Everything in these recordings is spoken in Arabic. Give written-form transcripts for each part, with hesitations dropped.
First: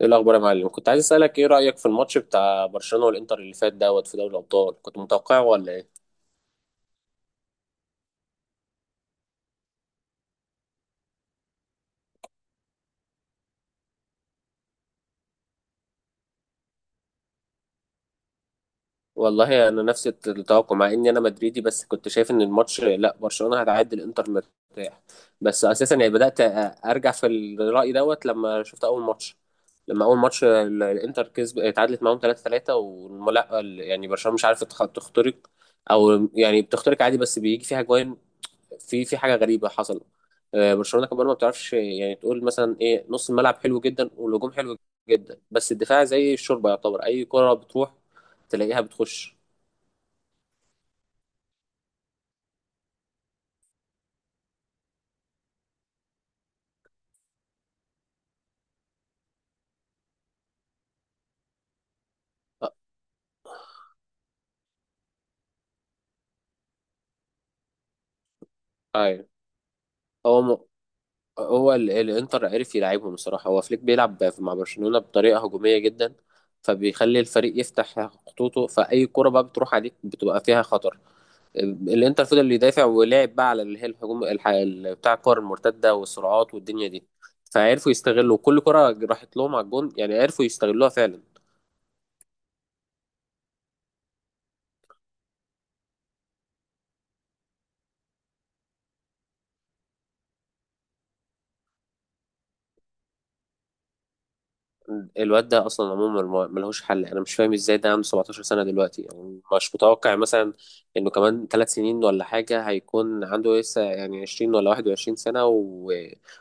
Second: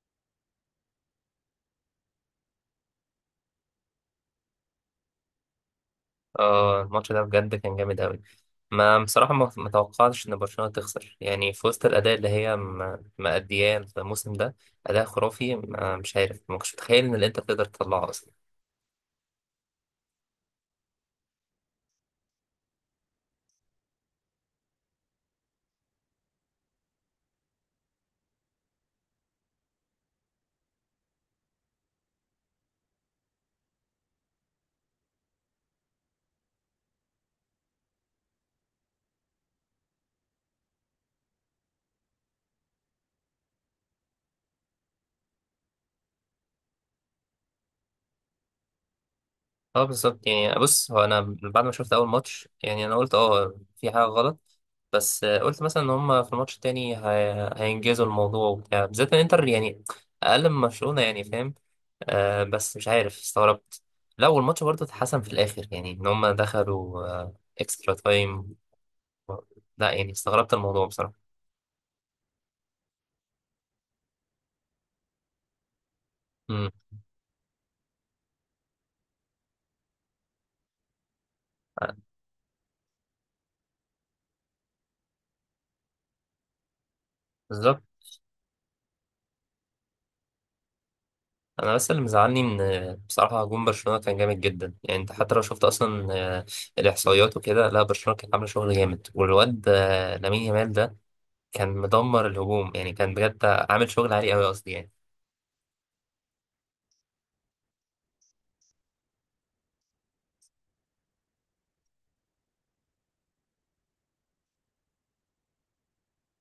ايه الاخبار يا معلم؟ كنت عايز اسالك، ايه رايك في الماتش بتاع برشلونه والانتر اللي فات في دوري الابطال؟ كنت متوقعه ولا ايه؟ اه الماتش ده بجد كان جامد أوي. ما بصراحة ما توقعتش إن برشلونة تخسر، يعني في وسط الأداء اللي هي مأدياه الموسم ده. أداء خرافي. مش عارف، ما كنتش متخيل إن الإنتر تقدر تطلعه أصلا. والله انا نفس التوقع، مع اني انا مدريدي، بس كنت شايف ان الماتش، لا، برشلونه هتعدي الانتر مرتاح. بس اساسا يعني بدات ارجع في الراي لما شفت اول ماتش. لما اول ماتش الانتر كسب، اتعادلت معاهم 3-3، ولا يعني برشلونه مش عارفه تخترق، او يعني بتخترق عادي بس بيجي فيها جوان. في حاجه غريبه حصلت. برشلونه كمان ما بتعرفش، يعني تقول مثلا ايه، نص الملعب حلو جدا والهجوم حلو جدا، بس الدفاع زي الشوربه، يعتبر اي كره بتروح تلاقيها بتخش. اه بالظبط، يعني بص، هو أنا بعد ما شفت أول ماتش يعني أنا قلت اه في حاجة غلط. بس قلت مثلا إن هما في الماتش التاني هينجزوا الموضوع وبتاع، بالذات إن الإنتر يعني أقل من برشلونة، يعني فاهم؟ آه بس مش عارف، استغربت. لا والماتش برضه اتحسن في الاخر، يعني ان هم دخلوا آه اكسترا تايم. ايوه. لا يعني هو استغربت م... الموضوع بصراحه. الانتر عرف يلعبهم الصراحه، هو فليك بيلعب مع برشلونه بطريقه هجوميه جدا، امم فبيخلي الفريق يفتح خطوطه، فاي كره بقى بتروح عليك بتبقى فيها خطر. الانتر فضل اللي يدافع ولعب بقى على اللي هي الهجوم، بتاع الكور المرتده والسرعات والدنيا دي. بالظبط. فعرفوا يستغلوا كل كره راحت لهم على الجون، يعني عرفوا يستغلوها فعلا. انا بس اللي مزعلني ان بصراحه هجوم برشلونه كان جامد جدا، يعني انت حتى لو شفت اصلا آه، الاحصائيات وكده، لا برشلونه كانت عامله شغل جامد، والواد لامين يامال ده كان مدمر الهجوم، يعني كان بجد عامل شغل عالي قوي، قصدي يعني. الواد ده اصلا عموما ملهوش حل، انا مش فاهم ازاي ده عنده 17 سنه دلوقتي. يعني مش متوقع مثلا انه كمان ثلاث سنين ولا حاجه هيكون عنده لسه، يعني 20 ولا 21 سنه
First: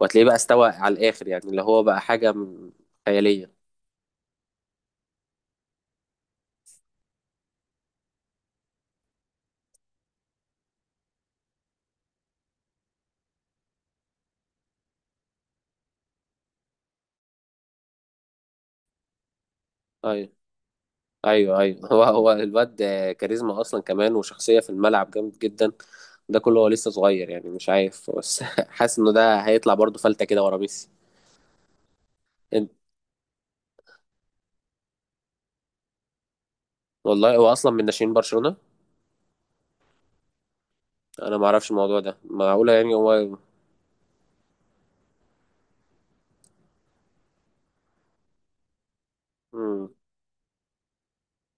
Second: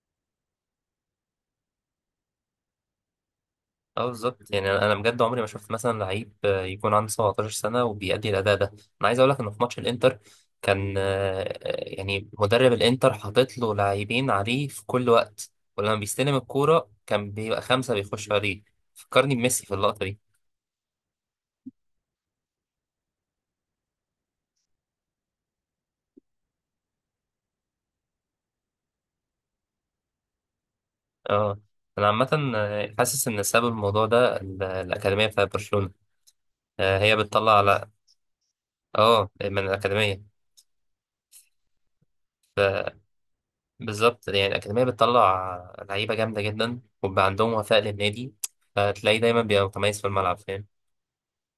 وهتلاقيه بقى استوى على الاخر، يعني اللي هو بقى حاجه خياليه. اه بالظبط، يعني أنا بجد عمري ما شفت مثلا لعيب يكون عنده 17 سنه وبيأدي الاداء ده. انا عايز اقول لك انه في ماتش الانتر كان يعني مدرب الانتر حاطط له لاعبين عليه في كل وقت. ولما بيستلم الكوره كان بيبقى خمسه بيخشوا عليه. فكرني بميسي في اللقطه دي. ايوه، ايوه، ايوه، هو الواد كاريزما اصلا، كمان وشخصيه في الملعب جامد جدا. ده كله هو لسه صغير، يعني مش عارف بس حاسس انه ده هيطلع برضه فلته كده ورا ميسي. اه، انا عامه إن- حاسس ان سبب الموضوع ده الاكاديميه بتاعت برشلونه. هي والله هو بتطلع اصلا من على. ناشئين برشلونه. اه من الاكاديميه. انا ما اعرفش الموضوع ده، معقوله يعني هو. بالظبط، يعني الأكاديمية بتطلع لعيبة جامدة جدا وبيبقى عندهم وفاء للنادي، فتلاقيه دايما بيبقى مم. متميز في الملعب، فاهم؟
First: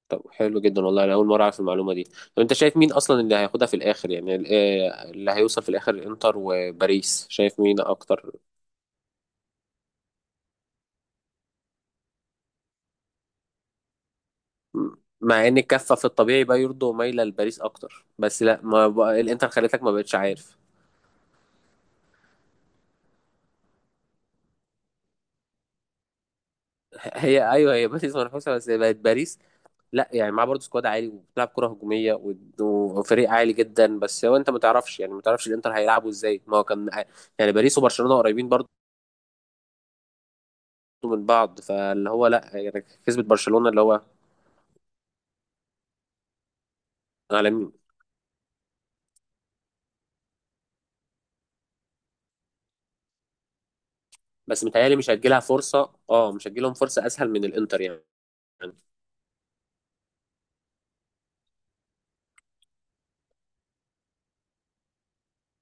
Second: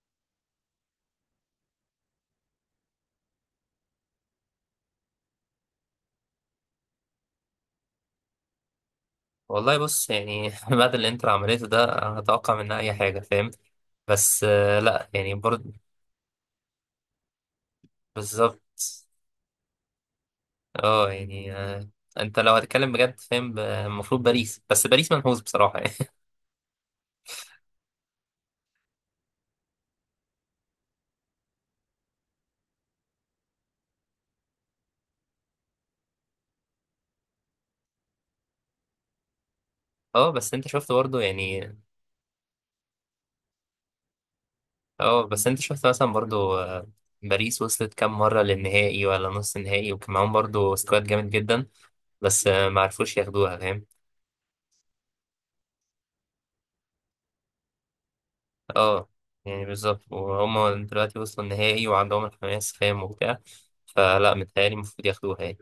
طب حلو جدا، والله انا اول مره اعرف المعلومه دي. طب انت شايف مين اصلا اللي هياخدها في الاخر؟ يعني اللي هيوصل في الاخر، انتر وباريس، شايف مين اكتر؟ والله بص يعني بعد اللي انتر عملته ده أنا هتوقع منها أي حاجة، فاهم؟ بس مم. لا يعني مع ان برضه. الكفه في الطبيعي بقى يرضوا مايله لباريس اكتر، بس لا، بالظبط. ما بقى الانتر خليتك ما بقتش عارف. اه يعني انت لو هتتكلم بجد، فاهم؟ المفروض باريس. بس باريس منحوس بصراحة يعني هي، ايوه، هي باريس منافسه، بس بقت باريس لا، يعني معاه برضه سكواد عالي وبتلعب كره هجوميه وفريق عالي جدا، بس هو انت ما تعرفش، يعني ما تعرفش الانتر هيلعبوا ازاي، ما هو كان يعني باريس وبرشلونه قريبين برضه اه بس انت شفت برضه من بعض، يعني. فاللي هو لا يعني كسبت برشلونه اللي هو اه بس انت شفت مثلا برضه باريس عالمي. وصلت كام مرة للنهائي ولا نص النهائي، وكان معاهم برضه سكواد جامد جدا، بس ما عرفوش ياخدوها، فاهم؟ بس متهيألي مش هتجيلها فرصه، اه، مش هتجيلهم فرصه اسهل من الانتر يعني. اه يعني بالظبط، وهم دلوقتي وصلوا النهائي وعندهم الحماس، فاهم؟ وبتاع. فلا، متهيألي المفروض ياخدوها يعني.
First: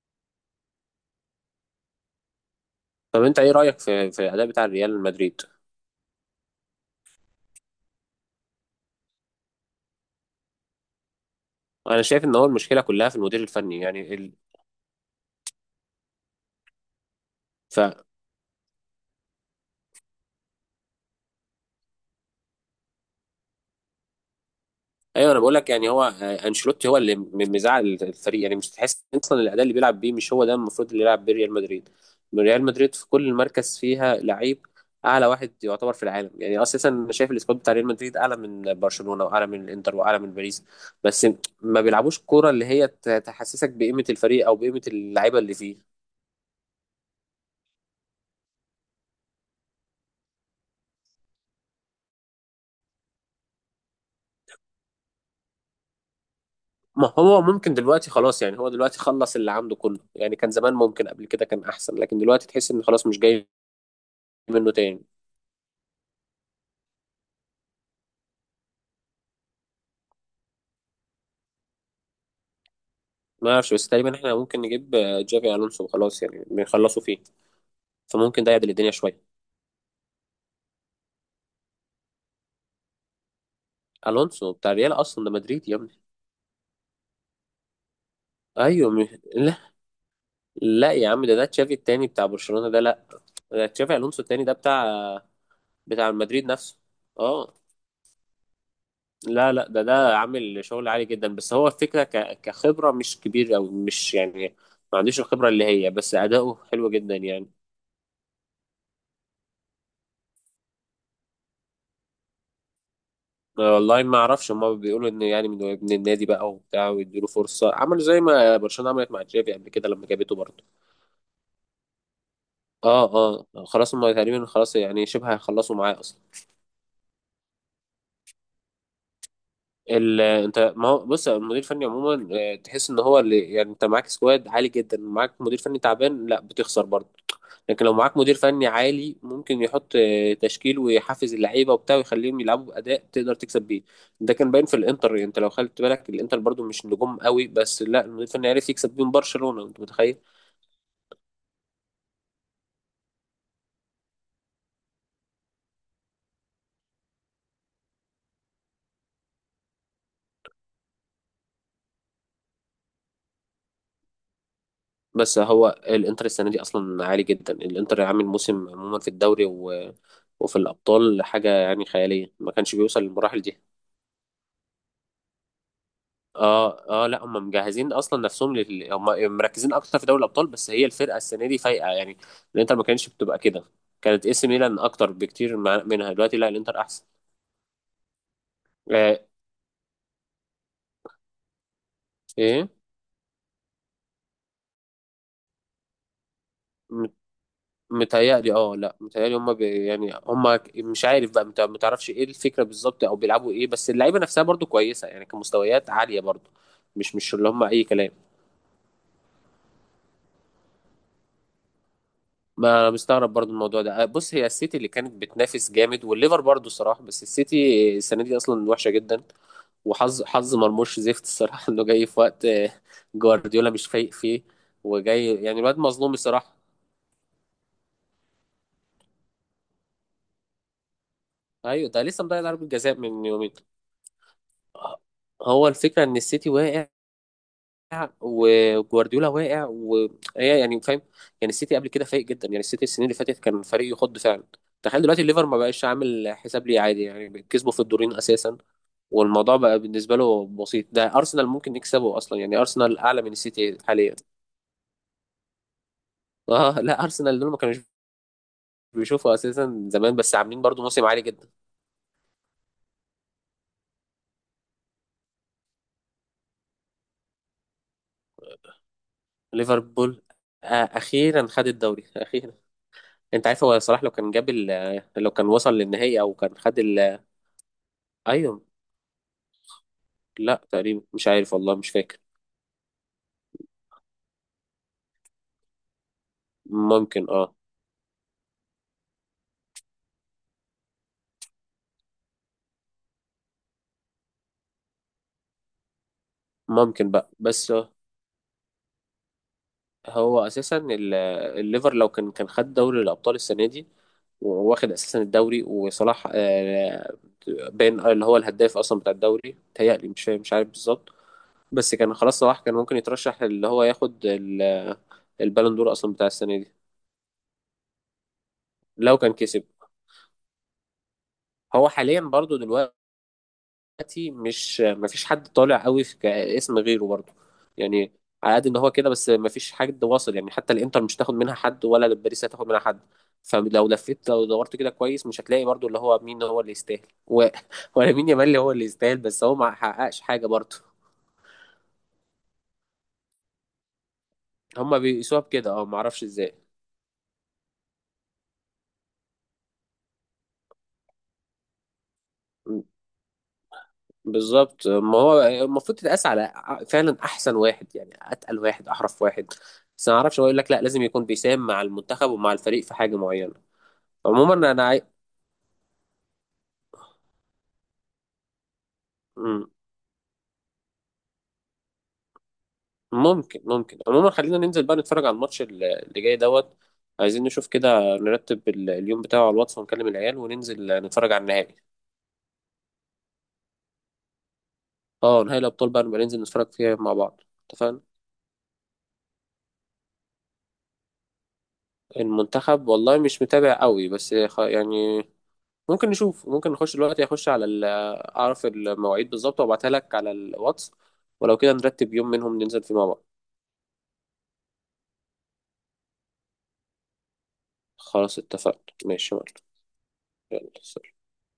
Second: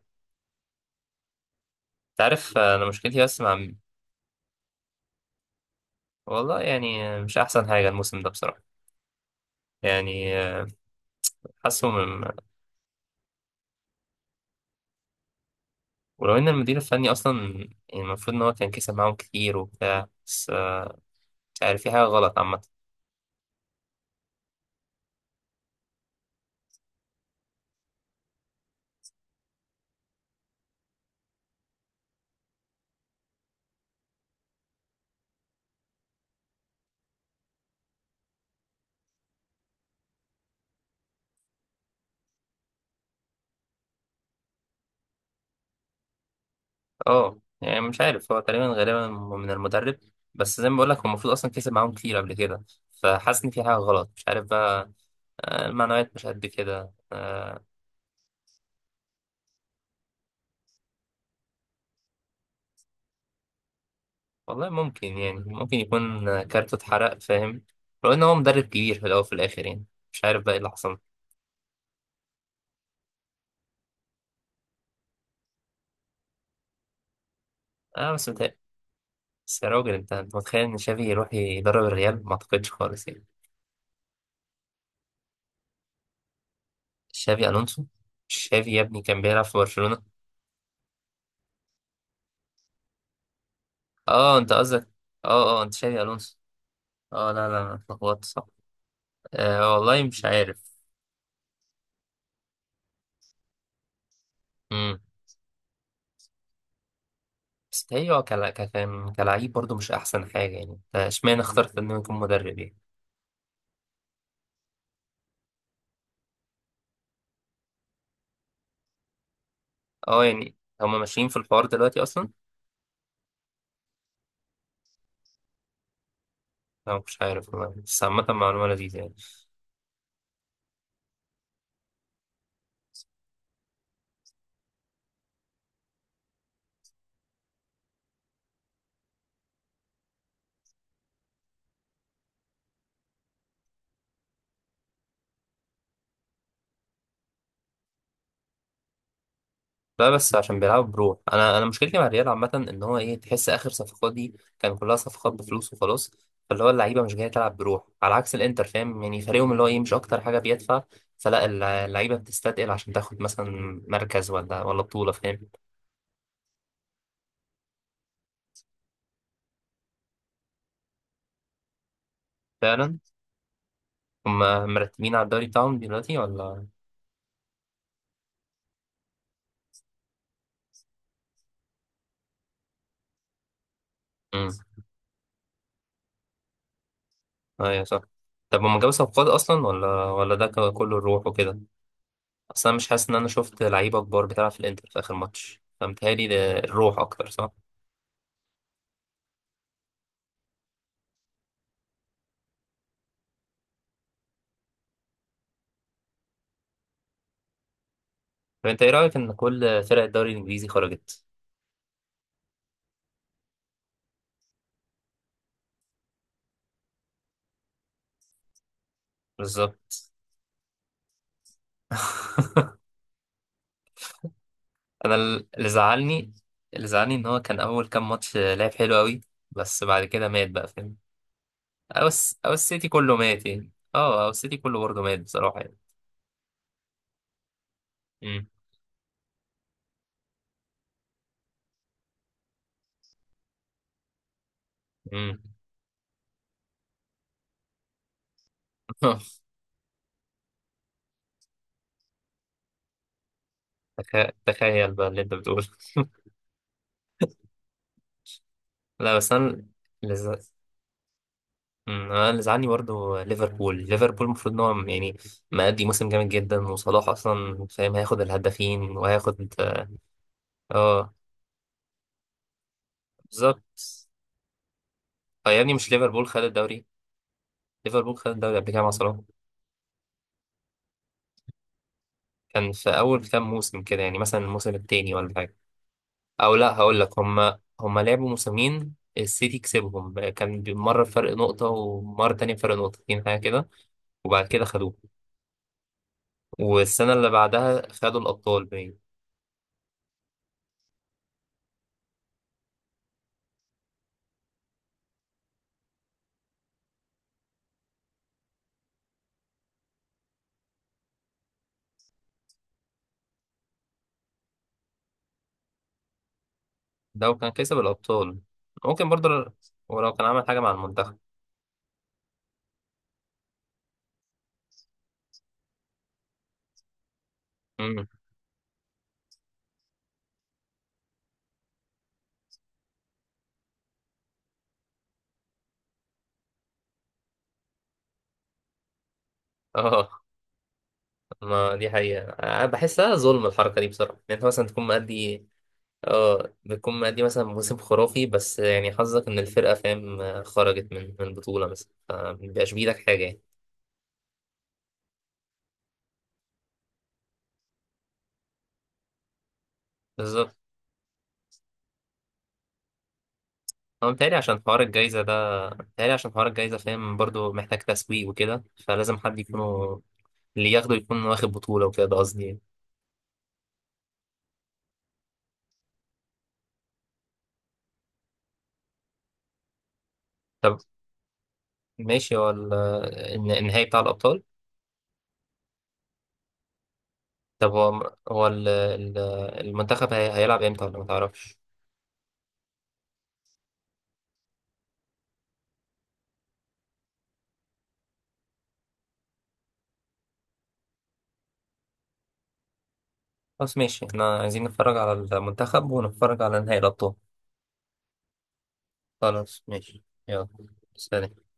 انت عارف انا مشكلتي طب انت بس ايه مع. رايك في الاداء بتاع ريال مدريد؟ والله يعني مش احسن حاجة الموسم ده بصراحة. يعني حاسه انا من. شايف ان هو المشكله كلها في المدير الفني يعني. ولو ان المدير الفني اصلا، يعني المفروض ان هو كان كسب معاهم كتير وبتاع، بس مش عارف، في حاجة غلط عامة. ايوه، انا بقول لك يعني هو انشيلوتي هو اللي مزعل الفريق، يعني مش تحس اصلا الاداء اللي بيلعب بيه مش هو ده المفروض اللي يلعب بيه ريال مدريد. ريال مدريد في كل مركز فيها لعيب اعلى واحد يعتبر في العالم. يعني اساسا انا شايف السكواد بتاع ريال مدريد اعلى من برشلونه واعلى من الانتر واعلى من باريس، بس ما بيلعبوش كوره اللي هي تحسسك بقيمه الفريق او بقيمه اللعيبه اللي فيه. اه يعني مش عارف، هو تقريبا غالبا من المدرب. بس زي ما بقول لك هو المفروض اصلا كسب معاهم كتير قبل كده، فحاسس ان في حاجة غلط، مش عارف بقى. المعنويات مش قد كده ما هو ممكن دلوقتي خلاص، يعني هو دلوقتي خلص اللي عنده كله، يعني كان زمان ممكن قبل كده كان احسن، لكن دلوقتي تحس ان خلاص مش جاي والله منه تاني. ممكن، يعني ممكن يكون كارته اتحرق، فاهم؟ لو ان هو مدرب كبير في الاول وفي الاخر يعني. مش عارف بقى ايه اللي حصل. ما اعرفش، بس تقريبا احنا ممكن نجيب جافي الونسو وخلاص، يعني بنخلصوا فيه، اه بس فممكن ده متهيألي. يعدل الدنيا شويه. بس يا راجل، انت متخيل ان شافي يروح يدرب الريال؟ ما اعتقدش خالص يعني. الونسو بتاع الريال اصلا، ده مدريد يا ابني. شافي الونسو. شافي يا ايوه. ابني كان بيلعب لا، في برشلونة. لا يا عم، ده تشافي التاني بتاع برشلونه ده، لا، ده تشافي الونسو اه التاني، انت ده بتاع قصدك، اه اه، انت شافي الونسو. مدريد نفسه. اه لا اه، لا، أنا اتلخبطت، صح. لا، لا، آه ده والله ده مش عامل عارف. شغل عالي جدا، بس هو الفكره كخبره مش كبير او مش يعني امم ما عندوش الخبره اللي هي، بس اداؤه حلو جدا يعني. بس هي هو كان كلاعب برضه مش احسن حاجة، يعني اشمعنى اخترت انه يكون مدرب يعني؟ أنا والله ما اعرفش، هما بيقولوا ان يعني من ابن النادي بقى وبتاع ويديله فرصه، عملوا زي ما برشلونه عملت مع جافي قبل كده لما اه جابته يعني برضه. هما ماشيين في الحوار دلوقتي اصلا. اه، اه، خلاص، هما تقريبا خلاص يعني شبه هيخلصوا معاه اصلا. انا مش عارف والله، بس عامة معلومة لذيذة يعني. انت ما هو بص، المدير الفني عموما تحس ان هو اللي يعني انت معاك سكواد عالي جدا، معاك مدير فني تعبان لا بتخسر برضه، لكن لو معاك مدير فني عالي، ممكن يحط تشكيل، ويحفز اللعيبه وبتاع ويخليهم يلعبوا باداء تقدر تكسب بيه. ده كان باين في الانتر، يعني انت لو خدت بالك، الانتر برضه مش نجوم قوي، بس لا المدير الفني عرف يكسب بيهم برشلونه، انت لا متخيل؟ بس عشان بيلعبوا بروح. انا مشكلتي مع الريال عامة ان هو ايه، تحس اخر صفقات دي كان كلها صفقات بفلوس وخلاص، فاللي هو اللعيبة مش جاية تلعب بروح على عكس الانتر، فاهم؟ يعني فريقهم اللي هو ايه مش اكتر حاجة بيدفع، فلا اللعيبة بتستثقل عشان تاخد مثلا مركز ولا بطولة، بس فاهم؟ هو الانتر السنه دي اصلا عالي جدا، الانتر عامل موسم عموما في الدوري وفي الابطال حاجه يعني خياليه، ما كانش فعلا. بيوصل للمراحل دي. هما مرتبين على الدوري بتاعهم دلوقتي ولا؟ اه، اه، لا، هم مجهزين اصلا نفسهم هم مركزين اكتر في دوري الابطال، بس هي الفرقه السنه دي فايقه، يعني الانتر ما كانتش بتبقى كده، كانت اي سي امم. ميلان اكتر بكتير منها دلوقتي، لا الانتر احسن. ايوه صح. طب هما جابوا آه صفقات اصلا ولا ده كله الروح وكده؟ اصل ايه، انا مش حاسس ان انا شفت لعيبه كبار بتلعب في الانتر في اخر ماتش، فمتهيألي ده الروح م- اكتر، صح. متهيألي، اه، لا متهيألي هم يعني هم مش عارف بقى، ما تعرفش ايه الفكره بالظبط، او بيلعبوا ايه، بس اللعيبه نفسها برضو كويسه، يعني كمستويات عاليه برضو، مش اللي هم اي كلام. طب انت ايه رايك ان كل فرق الدوري الانجليزي خرجت؟ ما انا مستغرب برضو الموضوع ده. بص، هي السيتي اللي كانت بتنافس جامد والليفر برضو الصراحه، بس السيتي السنه دي اصلا وحشه جدا. بالظبط. وحظ مرموش زفت الصراحة، انه جاي في وقت جوارديولا مش فايق فيه، انا وجاي يعني اللي الواد مظلوم زعلني، الصراحة. اللي زعلني ان هو كان اول كام ماتش لعب حلو قوي، بس بعد كده مات بقى، فاهم؟ ايوه، ده او لسه مضيع ضربة السيتي جزاء كله من مات يومين. يعني. اه او السيتي كله برضه مات بصراحه هو يعني. الفكرة ان السيتي واقع، امم. وجوارديولا واقع، وهي يعني فاهم، يعني السيتي قبل كده فايق جدا، يعني السيتي السنين اللي فاتت كان فريق يخض فعلا. تخيل دلوقتي امم. الليفر ما بقاش عامل حساب ليه عادي، يعني كسبوا في الدورين اساسا، والموضوع بقى بالنسبة له بسيط، ده ارسنال ممكن يكسبه اصلا، يعني ارسنال اعلى من السيتي حاليا. تخيل بقى اللي انت بتقوله. اه لا، ارسنال دول ما كانوش لا بس بيشوفوا انا. اساسا زمان، بس عاملين برضو موسم عالي جدا. انا اللي زعلني برضه ليفربول. ليفربول المفروض ان هو يعني مأدي موسم جامد جدا، وصلاح اصلا، فاهم؟ هياخد الهدافين وهياخد. ليفربول اه اخيرا خد الدوري اخيرا. انت عارف، هو بالظبط. صلاح لو كان جاب لو كان اه يا وصل ابني مش للنهائي ليفربول او خد كان خد الدوري. ليفربول خد الدوري ايوه. قبل كده مع صلاح. لا تقريبا، مش عارف والله، مش فاكر. كان في اول كام موسم كده، يعني مثلا الموسم التاني ولا حاجه. او لا، هقول لك ممكن، اه، هما لعبوا موسمين، السيتي كسبهم، كان مره بفرق نقطه ومره تانية بفرق نقطتين، حاجه كده. وبعد كده خدوه، ممكن والسنه اللي بقى، بس بعدها خدوا الابطال. هو اساسا الليفر لو كان خد دوري الابطال السنه دي واخد اساسا الدوري، وصلاح بين اللي هو الهداف اصلا بتاع الدوري، تهيألي مش عارف بالظبط، بس كان خلاص، صلاح كان ممكن يترشح اللي هو ياخد البالون دور اصلا بتاع السنه دي، لو كان كسب الأبطال ممكن لو كان برضه، كسب. ولو كان عمل حاجة مع المنتخب. هو حاليا برضو دلوقتي، مش، مفيش حد طالع قوي في اسم غيره برضو، امم. يعني على قد ان هو كده، بس مفيش حد واصل يعني، حتى الانتر مش هتاخد منها حد، ولا باريس هتاخد منها حد. فلو لفيت، لو دورت كده كويس، مش هتلاقي برضو اللي هو مين هو اللي يستاهل ولا مين، يامال اللي هو اللي يستاهل بس هو ما اه، حققش حاجه برضو. ما دي حقيقة، أنا بحسها ظلم الحركة دي بصراحة. يعني أنت مثلا تكون هما بيقيسوها مأدي. بكده، اه معرفش اه ازاي بتكون مأدي مثلا موسم خرافي، بس يعني حظك إن الفرقة، فاهم؟ خرجت من بطولة مثلا، فمبيبقاش بإيدك حاجة يعني. بالظبط، ما هو المفروض تتقاس على فعلا احسن واحد، يعني اتقل واحد احرف واحد، بس ما اعرفش، هو بالظبط. يقول لك لا، لازم يكون بيساهم مع المنتخب ومع الفريق في حاجه معينه. هو متهيألي عموما عشان حوار انا الجايزة ده. متهيألي عشان حوار الجايزة، فاهم؟ برضه محتاج تسويق وكده، فلازم حد مم. يكونوا اللي ياخده يكون واخد بطولة وكده، ده قصدي يعني. ممكن عموما خلينا ننزل بقى نتفرج على الماتش اللي جاي عايزين نشوف كده، نرتب اليوم بتاعه على الواتس، ونكلم العيال طب وننزل نتفرج على النهائي. ماشي. هو النهائي بتاع الأبطال. اه، نهائي الابطال بقى، نبقى ننزل نتفرج فيها مع بعض. طب اتفقنا. هو المنتخب هيلعب امتى ولا ما تعرفش؟ المنتخب والله مش متابع قوي، بس يعني ممكن نشوف، ممكن نخش دلوقتي، اخش على اعرف المواعيد بالظبط وابعتها لك على الواتس، ولو كده نرتب يوم منهم ننزل فيه مع بعض. خلاص ماشي، احنا عايزين نتفرج على المنتخب ونتفرج على نهائي الابطال. خلاص اتفقنا، ماشي يا خلاص معلم. ماشي يلا. يلا، سلام. سلام.